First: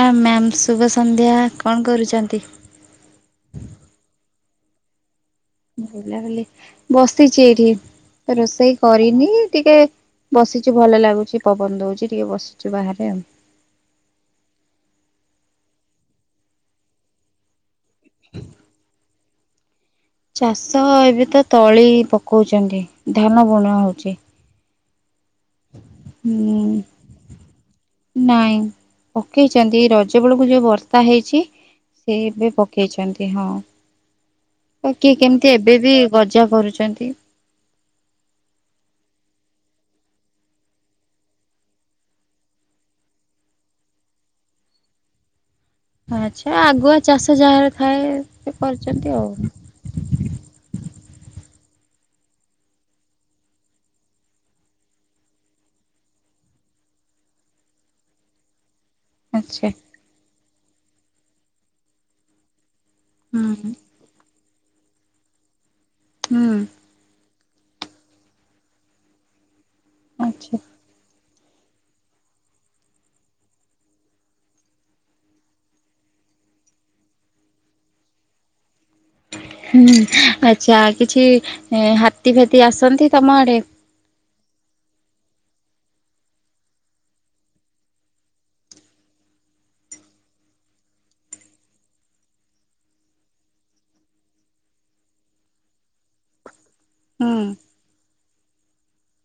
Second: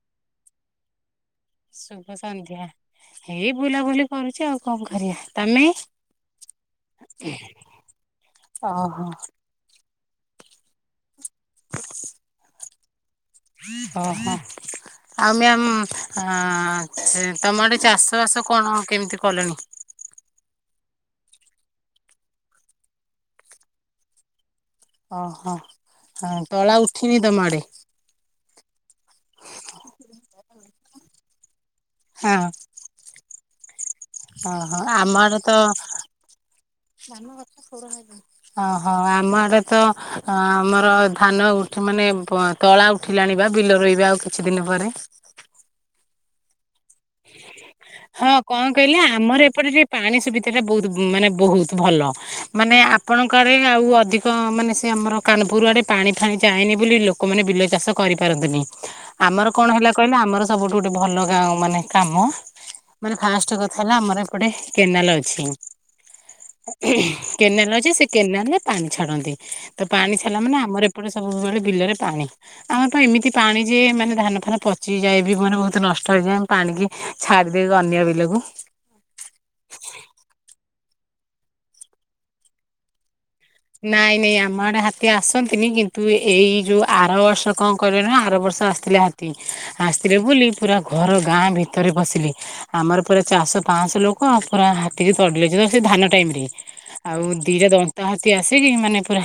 ଆ ma'am ଶୁଭ ସନ୍ଧ୍ୟା। କଣ ଶୁଭ କରୁଛନ୍ତି? ସନ୍ଧ୍ୟା ହେଇ ବୁଲାବୁଲି କରୁଛି ଆଉ କଣ କରିବା। ତମେ? ବୁଲାବଲି ବସିଛି ଏଇଠି ରୋଷେଇ ଓହୋ କରିନି ଟିକେ ବସିଚୁ ଭଲ ଲାଗୁଛି ପବନ ଦଉଛି ଟିକେ ବସିଛୁ ବାହାରେ ଆଉ। ଓ ହଁ? ଆଉ ମ୍ୟାାମ ଅ ସେ ତମ ଆଡେ ଚାଷବାସ କଣ କେମିତି କଲେଣି? ଚାଷ ଏବେ ତ ତଳି ପକଉଛନ୍ତି ଧାନ ବୁଣ ହଉଛି। ଓହୋ ଅ ହୁଁ ତଳା ଉଠିନି ତମ ଆଡେ। ନାଇଁ ପକେଇଛନ୍ତି ରଜ ବେଳକୁ ଯୋଉ ବର୍ଷା ହେଇଛି ସେ ହଁ ଏବେ ପଖେଇଛନ୍ତି ଓହୋ ହଁ ଆମ କିଏ ଆଡେ ତ କେମିତି ଏବେ ବି ଗଜା କରୁଛନ୍ତି। [unintelligible] ଓହୋ ଆମ ଆଡେ ତ ଆମର ଧାନ ଉଠି ମାନେ ବ ତଳା ଉଠିଲା ଆଣିବା ବିଲ ରୋଇିବା ଆଉ କିଛି ଦିନ ପରେ। ଆଚ୍ଛା ଆଗୁଆ ଚାଷ ଯାହାର ଥାଏ ହଁ ସେ କଣ କହିଲେ କରିଛନ୍ତି ଆମର ଆଉ। ଏପଟେ ଟିକେ ପାଣି ସୁବିଧାଟା ବହୁତ ମାନେ ବହୁତ ଭଲ ମାନେ ଆପଣଙ୍କ ଆଡ଼େ ଆଉ ଅଧିକ ମାନେ ସେ ଆମର କାନପୁର ଆଡେ ପାଣି ଫାଣି ଯାଏନି ବୋଲି ଲୋକମାନେ ବିଲ ଚାଷ କରିପାରନ୍ତିନି। ଆମର ଆଚ୍ଛା କଣ ହେଲା କହିଲେ ଆମର ସବୁଠୁ ଗୋଟେ ଭଲ ଗାଁ ମାନେ କାମ ମାନେ ଫାଷ୍ଟ ହୁଁ କଥା ହେଲା ଆମର ଏପଟେ କେନାଲ ଅଛି ହୁଁ। କେନାଲ ଅଛି ସେ କେନାଲରେ ପାଣି ଛାଡ଼ନ୍ତି ତ ପାଣି ଛାଡ଼ିଲା ଆଚ୍ଛା ମାନେ ଆମର ଏ ଏପଟେ ସବୁବେଳେ ବିଲରେ ପାଣି। ଆମରପା ଏମିତି ପାଣି ଯେ ମାନେ ଧାନ ଫାନ ପଚିଯାଏ ବି ମାନେ ବହୁତ ନଷ୍ଟ ହେଇଯାଏ। ପାଣିକି ଛାଡିଦେବେ ଅନ୍ୟ ବିଲକୁ। ହୁଁ ଆଚ୍ଛା କିଛି ହାତୀ ଫାତି ଆସନ୍ତି ତମ ଆଡେ? ନାଇଁ ନାଇଁ ଆମ ଆଡେ ହାତୀ ଆସନ୍ତିନି କିନ୍ତୁ ଏଇ ଯୋଉ ଆର ବର୍ଷ କଣ କହିଲ ନାଁ ଆର ବର୍ଷ ଆସିଥିଲେ ହା ତି ଆସିଥିଲେ ବୋଲି ପୁରା ଘର ଗାଁ ଭିତରେ ପସିଲେ। ଆମର ପୁରା ଚାଶ ପାଞ୍ଚଶହ ଲୋକ ପୁରା ହାତୀରେ ତଡିଲେ ସେ ଧାନ ଟାଇମ ରେ ହୁଁ। ଆଉ ଦିଟା ଦନ୍ତା ହାତୀ ଆସିକି ମାନେ ପୁରା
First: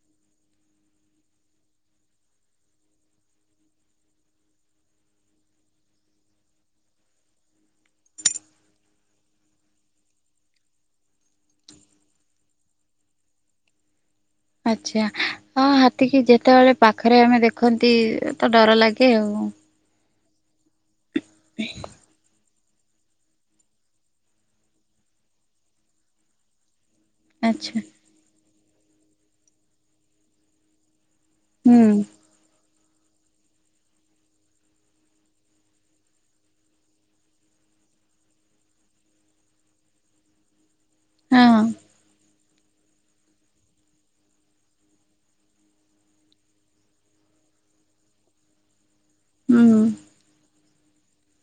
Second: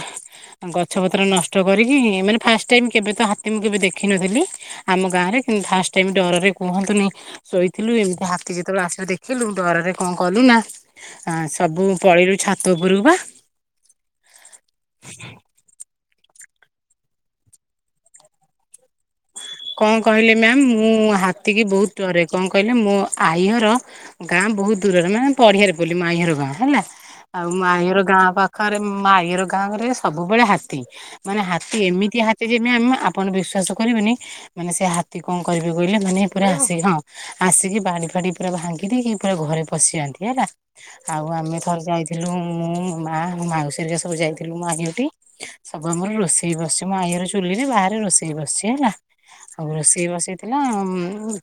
ଗଛ ପତ୍ର ନଷ୍ଟ କରିକି ମାନେ ଫାଷ୍ଟ ଟାଇମ କେବେ ତ ହାତୀ ମୁଁ କେବେ ଦେଖିନଥିଲି ଆମ ଗାଁ ରେ କିନ୍ତୁ ଫାଷ୍ଟ ଟାଇମ ଡରରେ କୁହନ୍ତୁନି ଶୋଇଥିଲୁ ଏମିତି ହାତୀ ଯେତେବେଳେ ଆସିବ ଦେଖିଲୁ ଡରରେ କଣ କଲୁ ନା ଆ ସବୁ ପଳେଇରୁ ଛାତ ଉପରକୁ ପା। ଆଚ୍ଛା ହଁ ହାତୀ କି ଯେତେବେଳେ ପାଖରେ ଆମେ ଦେଖନ୍ତି ତ ଡର ଲାଗେ ଆଉ। କଣ କହିଲେ ମ୍ୟାମ୍ ମୁଁ ହାତୀ କିି ବହୁତ ଡରେ କଣ କ କହିଲେ ମୋ ଆଇଅର ଗାଁ ବହୁତ ଦୂରରେ ମାନେ ପଡିଆରେ ବୋଲି ମୋ ଆଇଅର ଗାଁ ହେଲା ଆଉ ଆଚ୍ଛା ଆଈ ଘର ଗାଁ ପାଖରେ ମାଈର ଗାଁ ରେ ସବୁବେଳେ ହାତୀ ମାନେ ହାତୀ ହୁଁ ଏମିତି ହାତୀ ଯେମତି ଆମେ ଆପଣ ବିଶ୍ଵାସ କରିବେନି ମାନେ ସେ ହାତୀ କଣ କରିବେ କହିଲେ ମାନେ ପୁରା ଆସି ହଁ ଆସିକି ବାଡ଼ି ଫାଡ଼ି ପୁରା ଭାଙ୍ଗି ଦେଇକି ପୁରା ଘରେ ପଶିଯାଆନ୍ତି ହେଲା। ଆଉ ଆମେ ହଁ ଥରେ ଯାଇଥିଲୁ ମୁଁ ମା, ମାଉସୀ ହେରିକା ସବୁ ଯାଇଥିଲୁ [unintelligible] ସବୁ ଆମର ରୋଷେଇ ବସିଛି, ମୋ ଆଈ ଘର ଚୁଲି ରେ ବାହାରେ ରୋଷେଇ ବସିଛି ହେଲା। ସବୁ ହୁଁ ରୋଷେଇ ବସେଇଥିଲା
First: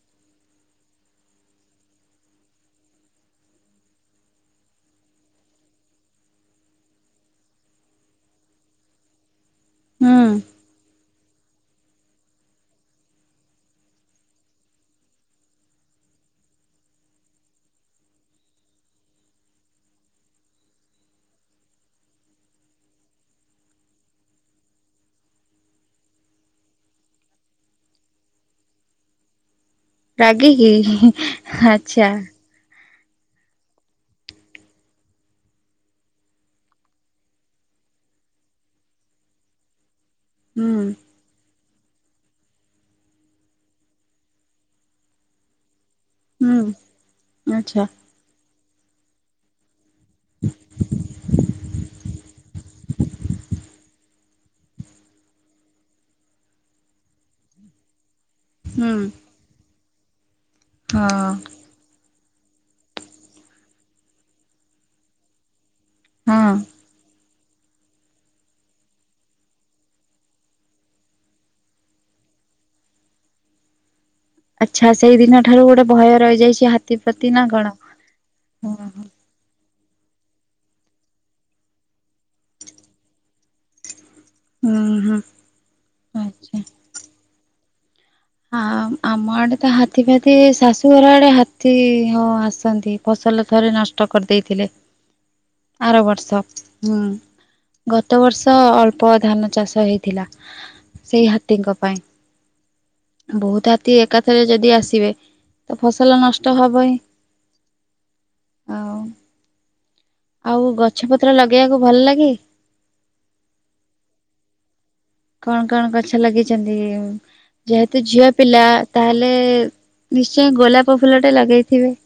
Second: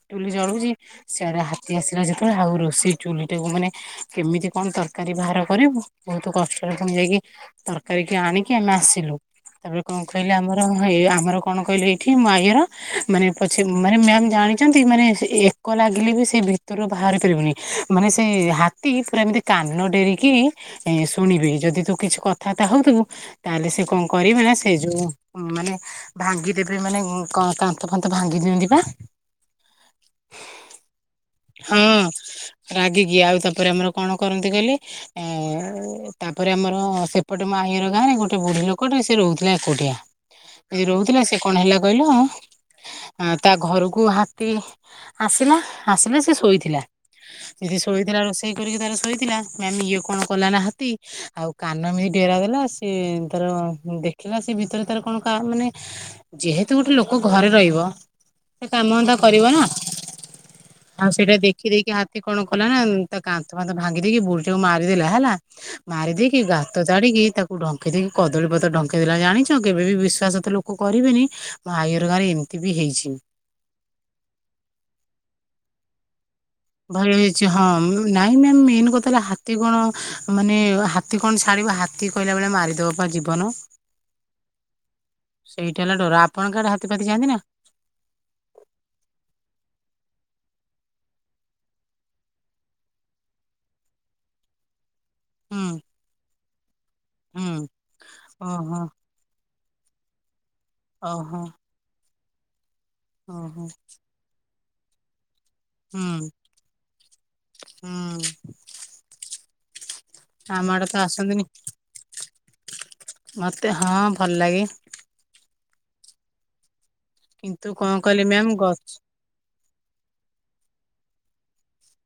ଚୁଲି ଜଳୁଛି ସେ ଆଡ଼େ ହାତୀ ଆସିଲା ଯେତେବେଳେ, ଆଉ ରୋଷେଇ ଚୁଲିଟାକୁ ମାନେ କେମିତି କଣ ତରକାରୀ ବାହାର କରିବୁ ବହୁତ କଷ୍ଟରେ ପୁଣି ଯାଇକି ତରକାରୀ କି ଆଣିକି ଆମେ ଆସିଲୁ। ତାପରେ କଣ ହୁଁ କହିଲେ ଆମର- ଆମର କଣ କହିଲେ ଏଇଠି ମୋ ଆଈ ଘର ମାନେ ପଛେ ମାନେ ମ୍ୟାାମ ଜାଣିଛନ୍ତି ମାନେ ଏକ ଲାଗିଲେ ବି ସେ ଭିତରୁ ବାହାରି ପାରିବୁନି। ମାନେ ସେ ହାତୀ ପୁରା ଏମିତି କାନ ଡେରିକି ଏ ଶୁଣିବେ, ଯଦି ତୁ କିଛି କଥାବାର୍ତ୍ତା ହଉଥିବୁ ତାହେଲେ ସେ କଣ କରିବେ ନା ସେ ଯୋଉ ମାନେ ଭାଙ୍ଗିଦେବେ ମାନେ କ କାନ୍ଥ - ଫାନ୍ଥ ଭାଙ୍ଗି ଦିଅନ୍ତି ବା। ରାଗିକି ହଁ ଆଚ୍ଛା। ରାଗିକି। ଆଉ ତାପରେ ଆମର କଣ କରନ୍ତି କହିଲେ ତାପରେ ଆମର ସେପଟେ ମୋ ଆଈ ଘର ଗାଁ ରେ ଗୋଟେ ବୁଢ଼ୀ ଲୋକଟେ ସେ ରହୁଥିଲା ଏକୁଟିଆ। ହୁଁ ଯଦି ରହୁଥିଲା ସେ କଣ ହେଲା କହିଲ। ତା ଘରକୁ ହାତୀ ଆସିଲା ଆସିଲା ସେ ହୁଁ ଶୋଇଥିଲା। ଯଦି ଆଚ୍ଛା ଶୋଇଥିଲା ରୋଷେଇ କରିକି ତାର ଶୋଇଥିଲା ମ୍ୟାମ୍ ଇଏ କଣ କଲା ନା ହାତୀ ଆଉ କାନ ଏମିତି ଡେରା ଦେଲା ସିଏ ତାର ଦେଖିଲା ସେ ଭିତରେ ତାର କଣ ମାନେ ଯେହେତୁ ଗୋଟେ ଲୋକ ଘରେ ରହିବ ସେ କାମ ହୁଁ ଧନ୍ଦା କରିବ ନା। ଆଉ ହଁ। ସେଟା ଦେଖ ଖି ଦେଇକି ହାତୀ କଣ କଲା ନା ତା କାନ୍ଥ ଫାନ୍ଥ ଭାଙ୍ଗି ଦେଇକି ବୁଢ଼ୀ ଟାକୁ ମାରି ଦେଲା ହେଲା। ମାରି ଦେଇକି ହଁ ଗାତ ତାଡ଼ିକି ତା କୁ ଢଙ୍କେଇ ଦେଇକି କଦଳୀ ପତ୍ର ଢଙ୍କେଇଦେଲା। ଜାଣିଛ କେବେ ବି ବିଶ୍ୱାସ ତ ଲୋକ କରିବେନି। ଆାଈ ଘର ଗାଁରେ ଏମିତି ବି ହେଇଛି। ଆଚ୍ଛା ସେଇ ଦିନ ଠାରୁ ଗୋଟେ ଭୟ ରହିଯାଇଛି ହାତୀ ଭୟ ପ୍ରତି ନା ହେଇଛି ହଁ। କଣ? ନାଇଁ ମ୍ୟାମ୍ ହୁଁ ମେନ୍ କଥା ହେଲା ହା ହାତୀ କଣ ମାନେ ହାତୀ କଣ ଛାଡିବ। ହାତୀ କହିଲା ଭଳିଆ ମାରିଦବ ପା ଜୀବନ। ହୁଁ ହୁଁ ସେଇଟା ହେଲା ଡର। ଆଚ୍ଛା ଆପଣଙ୍କ ଆଡ଼େ ହାତୀ-ଫାତି ଯାଆନ୍ତି ନା? ହଁ, ଆମ ଆଡ଼େ ତ ହାତୀ-ଫାତୀ ଶାଶୁଘର ଆଡ଼େ ହାତୀ ହଁ ଆସନ୍ତି। ଫସଲ ଥରେ ନଷ୍ଟ କରି ଦେଇଥିଲେ। ହୁଁ। ଆର ବର୍ଷ। ହୁଁ, ହୁଁ ଗତ ବର୍ଷ ଓହୋ ଅଳ୍ପ ଧାନ ଚାଷ ହେଇ ଥିଲା। ସେଇ ଓହୋ। ହାତୀଙ୍କ ପାଇଁ। ଓହୋ ବହୁତ ହାତୀ ଏକାଥରେ ଯଦି ଆସିବେ ତ ଫସଲ ନଷ୍ଟ ହବ ହିଁ। ହଁ। ଆଉ ଆମ ଆଉ ଆଡେ ତ ଗଛ ପତ୍ର ଆସନ୍ତିନି ଲଗେଇବାକୁ ଭଲ ଲାଗେ? ମତେ ହଁ ଭଲ ଲାଗେ। କଣ କଣ ଗଛ ଲାଗେଇଛନ୍ତି? କିନ୍ତୁ କଣ ଯେହେତୁ କହିଲେ ଝିଅ ମ୍ୟାମ୍ ଗ ପିଲା ତାହେଲେ ନିଶ୍ଚୟ ଗୋଲାପ ଫୁଲ ଟେ ଲଗେଇଥିବେ।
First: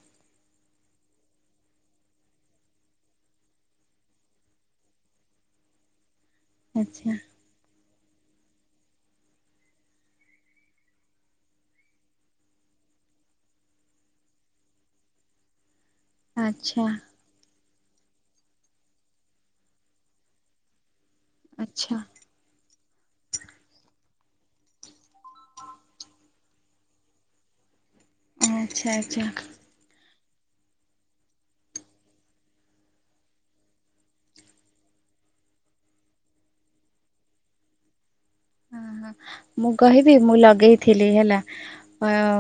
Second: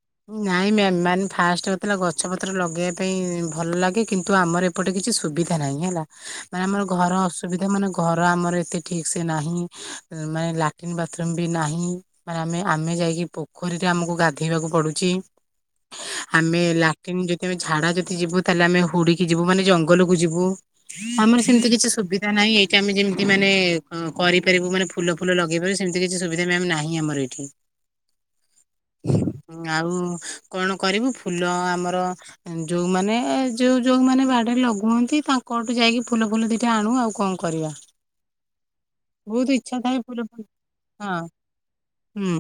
ନାଇଁ ମ୍ୟାମ୍ ମାନେ ଫାଷ୍ଟ ଯେତେବେଳେ ଗଛ ପତ୍ର ଲଗେଇବା ପାଇଁ ଭଲ ଲାଗେ କିନ୍ତୁ ଆମର ଏପଟେ କିଛି ସୁବିଧା ନାହିଁ ହେଲା। ମାନେ ଆମର ଆଚ୍ଛା ଘର ଅସୁବିଧା ମାନେ ଘର ଆମର ଏତେ ଠିକ ସେ ନାହିଁ। ମାନେ ଲାଟ୍ରନ୍, ବାଥରୁମ ବି ନାହିଁ। ମାନେ ଆମେ ଆମେ ଯାଇକି ପୋଖରୀରେ ଆମକୁ ଗାଧେଇବାକୁ ପଡ଼ୁ ଚି। ଆମେ ଆଚ୍ଛା ଲାଟ୍ରିନ ଯଦି ଆମେ ଝାଡ଼ା ଯଦି ଯିବୁ ତାହେଲେ ଆମେ ହୁଡି କି ଯିବୁ, ମାନେ ଜଙ୍ଗଲକୁ ଯିବୁ। ଆମର ସେମିତି କିଛି ଆଚ୍ଛା ସୁବିଧା ନାହିଁ ଏଇଟା ଆମେ ଯେମିତି ମାନେ କରିପାରିବୁ ମାନେ ଫୁଲ ଫୁଲ ଲଗେଇ ପାରିବୁ ସେମିତି କିଛି ସୁବିଧା ନାହିଁ ଆମର ଏଇଠି। ଆଚ୍ଛା ଆଚ୍ଛା। ଆଉ କଣ କରିବୁ ଫୁଲ ଆମର ଯୋଉମାନେ ଯୋଉ ଯୋଉମାନେ ବାଡରେ ଲଗୁ ହନ୍ତି ତାଙ୍କଠୁ ଯାଇକି ଫୁଲ ଫୁଲ ଦିଟା ଆଣୁ ଆଉ କଣ କରିବା? ହ ହ ବହୁତ ମୁଁ ଇଚ୍ଛା ଥାଏ କହିବି ଫୁଲ ମୁଁ ଫୁଲ ଲଗେଇଥିଲି ହଁ ହେଲା ଅ ହୁଁ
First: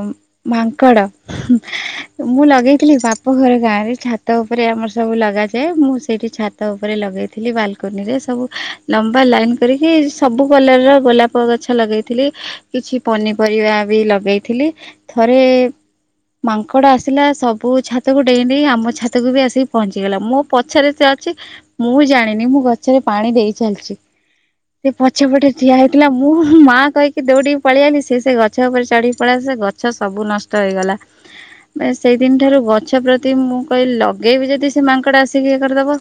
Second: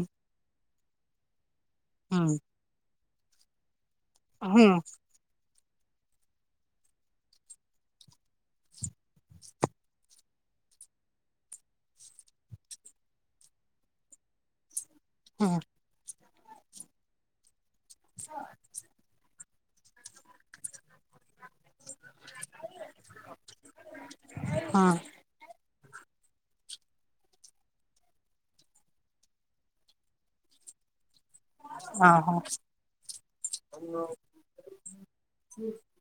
ମାଙ୍କଡ ହୁଁ ମୁଁ ଲଗେଇଥିଲି ବାପ ଘର ଗାଁରେ ଛାତ ଉପରେ ହୁଁ ଆମର ସବୁ ଲଗା ଯେ ମୁଁ ସେଇଠି ଛାତ ଉପରେ ଲଗେଇଥିଲି ବାଲକୋନିରେ ସବୁ ଲମ୍ବା ଲାଇନ କରିକି ସବୁ କଲର ର ଗୋଲାପ ଗଛ ଲଗେଇଥିଲି କିଛି ପନିପରିବା ବି ଲଗେଇଥିଲି। ଥରେ ହଁ ମାଙ୍କଡ଼ ଆସିଲା ସବୁ ଛାତକୁ ଡେଇଁ ଡେ଼ଁଇ ଆମ ଛାତକୁ ବି ଆସିି ପହଞ୍ଚିଗଲା ମୋ ପଛରେ ସେ ଅଛି ମୁଁ ଜା ଣିନି ମୁଁ ଗଛରେ ପାଣି ଦେଇ ଚାଲିଛି ସେ ପଛପଟେ ଠିଆ ଥିଲା ମୁଁ ମାଆ କହିକି ଦଉଡ଼ିକି ପଳେଇଲି ସେ ସେଇ ଗଛ ଉପରେ ଚଢ଼ିକି ପଳେଇଲା ସେ ଗଛ ସବୁ ନଷ୍ଟ ହେଇଗଲା। ହ ସେଇଦିନ ଠାରୁ ଗଛ ପ୍ରତି ମୁଁ କହିଲି ଲଗେଇବି ଯଦି ସେ ମାଙ୍କଡ ଆସିକି ଇଏ କରିଦବ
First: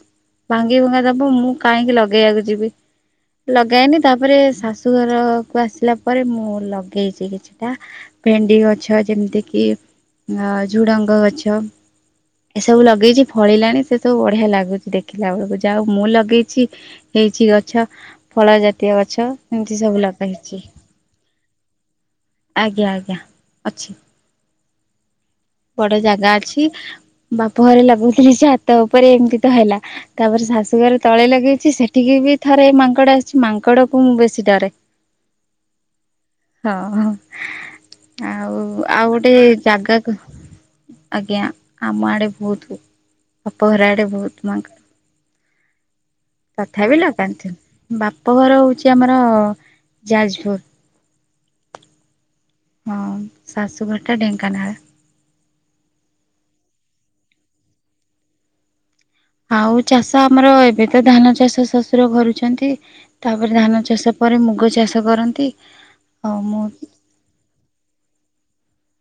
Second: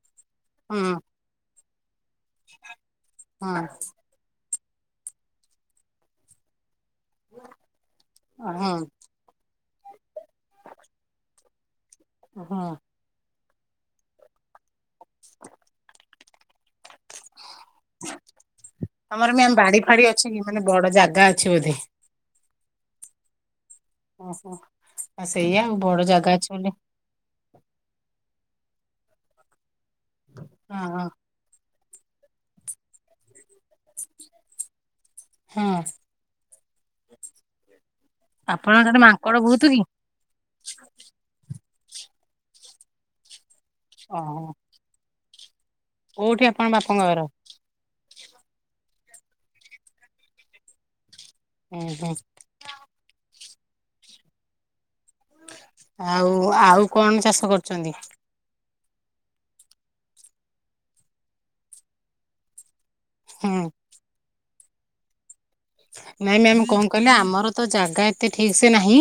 ହଁ ଭାଙ୍ଗି ହଁ ଭଙ୍ଗା ଦବ ମୁଁ କାହିଁକି ଲଗେଇବାକୁ ଯିବି ହଁ ଲଗାଏନି ତାପରେ ଶାଶ୍ ଉ ଘରକୁ ଆସିଲା ପରେ ମୁଁ ଲଗେଇଛି କିଛିଟା ଭେଣ୍ଡି ହଁ ଗଛ ଯେମିତି କିି ଅ ଝୁଡ଼ଙ୍ଗ ଗଛ ହଁ ଏସବୁ ଲଗେଇଛି। ଫଳିଲାଣି ସେ ସବୁ ବଢିଆ ଲାଗୁଛି ଦେଖିଲା ବେଳକୁ ଯହାଉ ମୁଁ ଲଗେଇଛି ହେଇଛି ଗଛ ଫଳ ଜାତୀୟ ଗଛ। ତମର ମ୍ୟାମ ଏମିତି ବାଡି ସବୁ ଫାଡି ଲଗା ଅଛି କି ହେଇଛି ମାନେ ବଡ ଜାଗା ଅଛି ବୋଧେ? ଆଜ୍ଞା ଆଜ୍ଞା ଅଛି। ଓହୋ ଆଉ ସେଇଆ ଆଉ ବଡ ଜାଗା ଅଛି ବୋଲି ବାପ ଘରେ ଲଗଉଥିଲି ଯେ ହାତ ଉପରେ ଏମତି ତ ହେଲା ତାପରେ ଶାଶୁ ହଁ ଘରେ ହଁ ତଳେ ଲଗେଇଛି ସେଠିକି ବି ଥରେ ମାଙ୍କଡ ଆସିଛି ମାଙ୍କଡ କ ମୁଁ ବେଶୀ ଡରେ। ହଁ। ହଁ ହଁ। ଆଉ ଆପଣଙ୍କ ଆଡେ ଆଉ ଗୋଟେ ମାଙ୍କଡ ବହୁତ କି ଜାଗାକୁ ଆଜ୍ଞା ଆମ ଆଡେ ବହୁତ ଅପା ଘର ଆଡେ ଓହୋ ବହୁତ ମାଙ୍କ କୋଉଠି ଆପଣ ତଥାପି ବାପଙ୍କ ଘର ଲଗାଥୁ ବାପଘର ହଉଛି ଆମର ଯାଜପୁର। ହୁଁ ହୁଁ। ହଁ ଶାଶୁଘରଟା ଢେଙ୍କାନାଳ। ଆଉ ଆଉ କଣ ଚାଷ କରୁଛନ୍ତି? ଆଉ ଚାଷ ଆମର ଏବେ ତ ଧାନ ଚାଷ ଶଶୁର କରୁଛନ୍ତି। ତାପରେ ହୁଁ ଧାନ ଚାଷ ପରେ ମୁଗ ଚାଷ କରନ୍ତି। ନାଇଁ ଆଉ ମ୍ୟାମ ମୁଁ କଣ କହିଲେ ଆମର ତ ଜାଗା ଏତେ ଠିକ ସେ ନାହିଁ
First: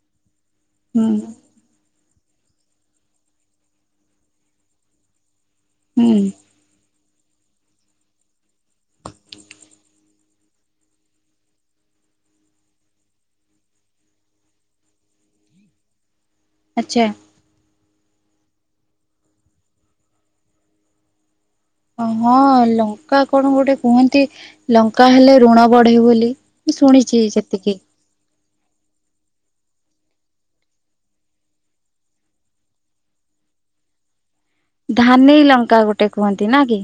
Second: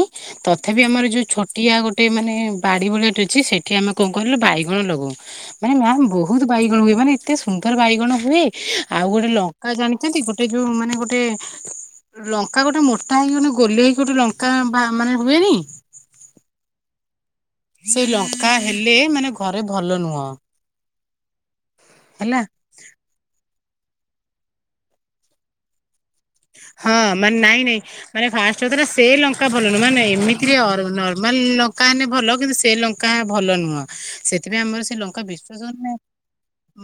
ତଥାପି ହୁଁ ଆମର ଯୋଉ ଛୋଟ ଟିଆ ଗୋଟେ ମାନେ ବାଡି ଭଳିଆଟ ଅଛି ସେଠି ଆମେ କଣ କହିଲ ବାଇଗଣ ଲଗଉ ମାନେ ମ୍ୟାମ ହୁଁ ବହୁତ ବାଇଗଣ ହୁଏ ମାନେ ଏତେ ସୁନ୍ଦର ବାଇଗଣ ହୁଏ ଆଉ ଗୋଟେ ଲଙ୍କା ଜାଣିଛନ୍ତି ଗୋଟେ ଯୋଉ ମାନେ ଗୋଟେ ଲଙ୍କା ଗୋଟେ ମୋଟା ହେଇକି ଗୋଟେ ଗୋଲି ହେଇକି ଗୋଟେ ଲଙ୍କା ମାନେ ହୁଏନି? ଆଚ୍ଛା। ସେଇ ଲଙ୍କା ହେଲେ ମାନେ ଘରେ ଭଲ ନୁହଁ। ହଁ ହେଲା ଲଙ୍କା କଣ ଗୋଟେ କୁହନ୍ତି ଲଙ୍କା ହେଲେ ଋଣ ବଢେ ବୋଲି। ମୁଁ ହଁ ଶୁଣିଛି ମାନେ ନାଇଁ ନାଇଁ ସେତିକି। ମାନେ ଫାଷ୍ଟ ସେ ଲଙ୍କା ଭଲ ନୁ ମାନେ ଏମିତିରେ ନର୍ମାଲ ଲଙ୍କା ହେଲେ ଭଲ କିନ୍ତୁ ସେ ଲ ଙ୍କା ଭଲ ନୁହଁ ସେ ଏଥିପାଇଁ ଆମର ସେ ଲଙ୍କା ଧାନେଇ ବିଶ୍ୱାସ ଲଙ୍କା ହଁ ଗୋଟେ କୁହନ୍ତି ନା କି?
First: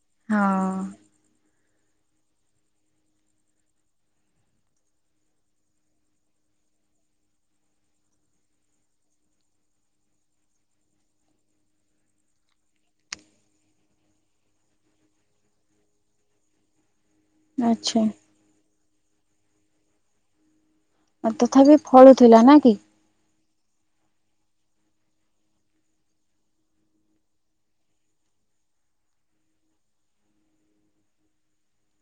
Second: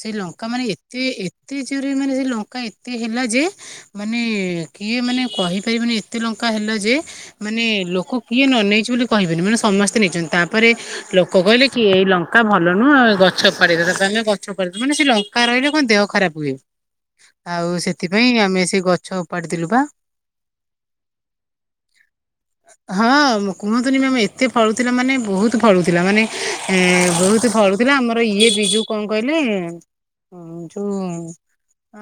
ସେ ଲଙ୍କା ମାନେ ହଁ ଏତେ ଏତେ ଜୋରେ ମାନେ ସେ ଲଙ୍କା ଏତେ ହେଲା ଯେ ମାନେ କିଏ ମାନେ କହିପାରିବେନି ଏତେ ଲଙ୍କା ହେଲା ଯେ ମାନେ ଲୋକ କିଏ ନ ନେଇଛି ବୋଲି କହିବେନି ମାନେ ସମସ୍ତେ ନେଇଛନ୍ତି ତାପରେ ଲୋକ କହିଲେ କି ଏଇ ଲଙ୍କା ଭଲ ନୁହଁ ଗଛ ପାଦେ ତା ଆମେ ଗଛ ପାଦ ମାନେ ସେ ଲଙ୍କା ରହିଲେ କଣ ଦେହ ଖରାପ ହୁଏ। ଆଉ ଆଚ୍ଛା। ସେଥିପାଇଁ ଆମେ ସେ ଗଛ ଉପାଡି ଦେଲୁ ବା ଆଉ ତଥାପି ଫଳୁଥିଲା ନା କି? ହଁ କୁହନ୍ତୁନି ମ୍ୟାାମ ଏତେ ଫଳୁଥିଲା ମାନେ ବହୁତ ଫଳୁଥିଲା ମାନେ ବହୁତ ଫଳୁ ତେବେ ଆମର ଇଏ ବିଜୁ କଣ କହିଲେ ହଁ ଯୋଉ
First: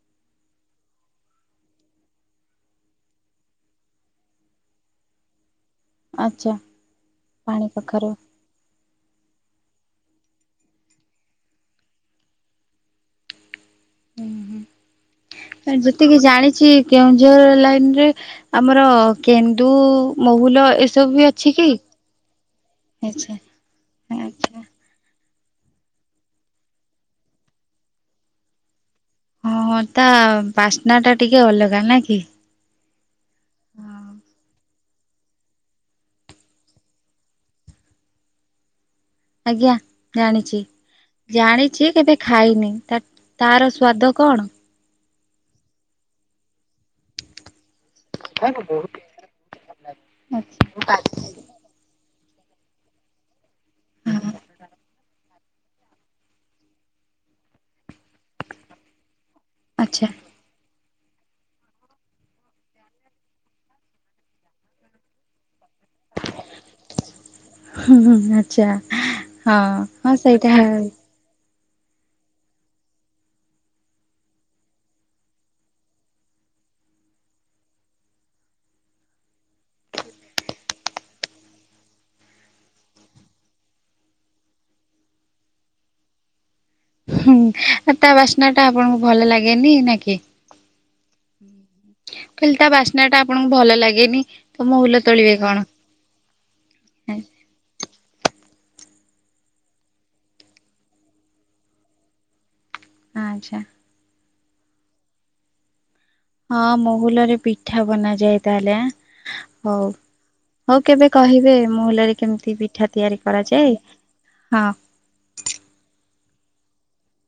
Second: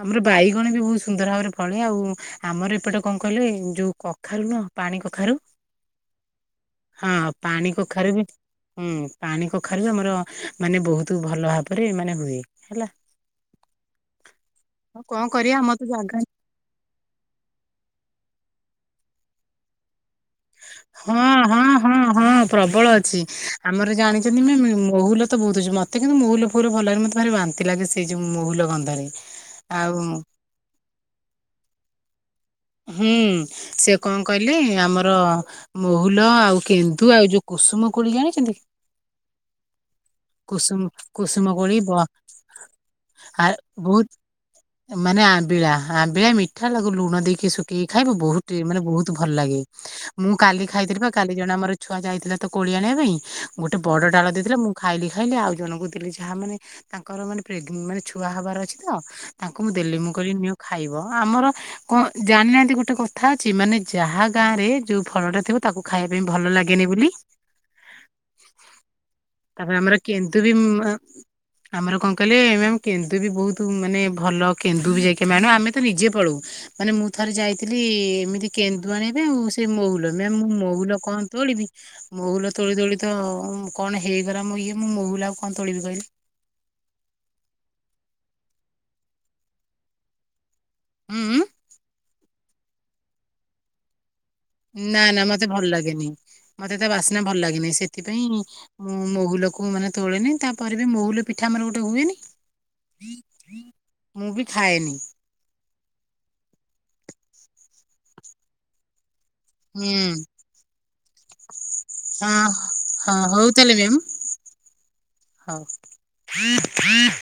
ଆମର ବାଇଗଣ ବି ବହୁ ସୁନ୍ଦର ଭାବରେ ଫଳେ। ଆଉ ଆମର ଏପଟେ କଣ କହିଲେ ଯୋଉ କଖାରୁ ନୁହ ପାଣି କଖାରୁ ଆଚ୍ଛା ହଁ ପାଣି କଖାରୁ ବି ହୁଁ ପାଣି କଖାରୁ ଆମର ମାନେ ବହୁତ ଭଲ ଭାବରେ ମାନେ ହୁଏ ହେଲା। ହଉ କଣ କରିବା ମତେ ଟିକେ ଜାଣିଛି କେଉଁଝର ଲାଇନ ରେ ଆମର କେନ୍ଦୁ ମହୁଲ ଏସବୁ ହଁ ବି ଅଛି ହଁ କି? ହଁ ହଁ ପ୍ରବଳ ଅଛି ଆଛା ଆମର ଜାଣିଛନ୍ତି ଆଛା ମେ ମହୁଲ ତ ବହୁଝଛି ମତେ କିନ୍ତୁ ମହୁଲ ଫୁଲ ଭଲ ଲାଗ ମତେ ଭି ବାନ୍ତି ଲାଗେ। ସେ ସେ ଯେଉଁ ମହୁଲ ଗନ୍ଧରେ। ହଁ ଆଉ ତା ବାସ୍ନା ଟା ଟିକେ ଅଲଗା ନ କି। ହୁଁ ସେ କଣ କହିଲି ଆମର ମହୁଲ ଆଉ କେନ୍ଦୁ ଆଉ ଯୋଉ କୁସୁମ କୋଳି ଜାଣିଛନ୍ତି? ଆଜ୍ଞା ଜାଣିଛି। କୁସୁମ କୁସୁମ କୋଳି ଜାଣିଛି ବ କେବେ ଖାଇନି ଆ ତାର ସ୍ଵାଦ ବହୁତ କଣ? ମାନେ ଆମ୍ବିଳା ଆମ୍ବିଳା ମିଠା ଲାଗୁ ଲୁଣ ଦେଇକି ଶୁଖ କି ଖାଇବ ବହୁତ ମାନେ ବହୁତ ଭଲ ଲାଗେ ମୁଁ କାଲି ଖାଇଥିଲି ବା କାଲି ଦ ଜଣ ଆମର ଛୁଆ ଯାଇଥିଲା ତ କୋଳି ଆଣିବା ପାଇଁ ଗୋଟେ ବଡ ଡାଳ ଦେଇଥିଲା ମୁଁ ଖାଇଲି ଖାଇଲି ଆଉ ଜଣଙ୍କୁ ଦେଲି। ଯାହା ମାନେ ତାଙ୍କର ମାନେ ପ୍ରେଗନ ମାନେ ଛୁଆ ହବାର ଅଛି ତ। ତାଙ୍କୁ ମୁଁ ଦେଲି ଆଚ୍ଛା ମୁଁ କରି ନିଅ ଖାଇବ ଆମର କଣ ଜାଣିନାହାନ୍ତି ଗୋଟେ କଥା ଅଛି ମାନେେ ଯାହା ଗାଁ ରେ ଯୋଉ ଫଳଟା ଥିବ ତାକୁ ଖାଇବା ପାଇଁ ଭଲ ଲାଗେନି ବୋଲି। ଆଛା ହଁ ତାପରେ ଆମର ହଁ କେନ୍ଦୁ ବି ସେଇଟା ମ ଆମର କଣ କହିଲେ ଏ କେନ୍ଦୁ ବି ବହୁତ ମାନେ ଭଲ କେନ୍ଦୁ ବି ଯାଇକି ମଣ ଆମେ ତ ନିଜେ ପଳଉ। ମାନେ ମୁଁ ଥରେ ଯାଇଥିଲି ଏମିତି କେନ୍ଦୁ ଆନିବା ପାଁଇ ଆଉ ସେ ମହୁଲ ମ ମୁଁ ମହୁଲ କଣ ତୋଳିବି। ମହୁଲ ତୋଳି ତୋଳି ତ କଣ ହେଇଗଲା ମୋ ଇଏ ମୁଁ ମହୁଲ ଆଉ କଣ ତୋଳିବି କହିଲି ହୁଁ ତା ବାସ୍ନା ଟା ଆପଣଙ୍କୁ ଭଲ ଲାଗେନି ନା କି? ହୁଁ। ଖାଲି ତା ବାସ୍ନା ଟା ଆପଣଙ୍କୁ ଭଲ ଲାଗେନି। ତ ମହୁଲ ନା ନା ତୋଳିବେ ମତେ କଣ? ଭଲ ଲାଗେନି ମତେ ତା ବାସ୍ନା ଭଲ ଲାଗେନହିଁ ସେଥିପାଇଁ ମହୁଲକୁ ମାନେ ତୋଳେନି ତାପରେ ବି ମହୁଲ ପିଠା ଆମର ଗୋଟେ ହୁଏନି। ଆଛା। ମୁଁ ବି ଖାଏନି। ହଁ ମୋ ହୁଲରେ ପିଠା ବନା ଯାଏ ତାହେଲେ ହଉ। ହୁଁ ହଉ କେବେ କହିବେ ମୁହଲରେ ହଁ କେମିତି ପିଠା ହଁ ତିଆରି ହଉ କରାଯାଏ ହଁ। ହଁଉ।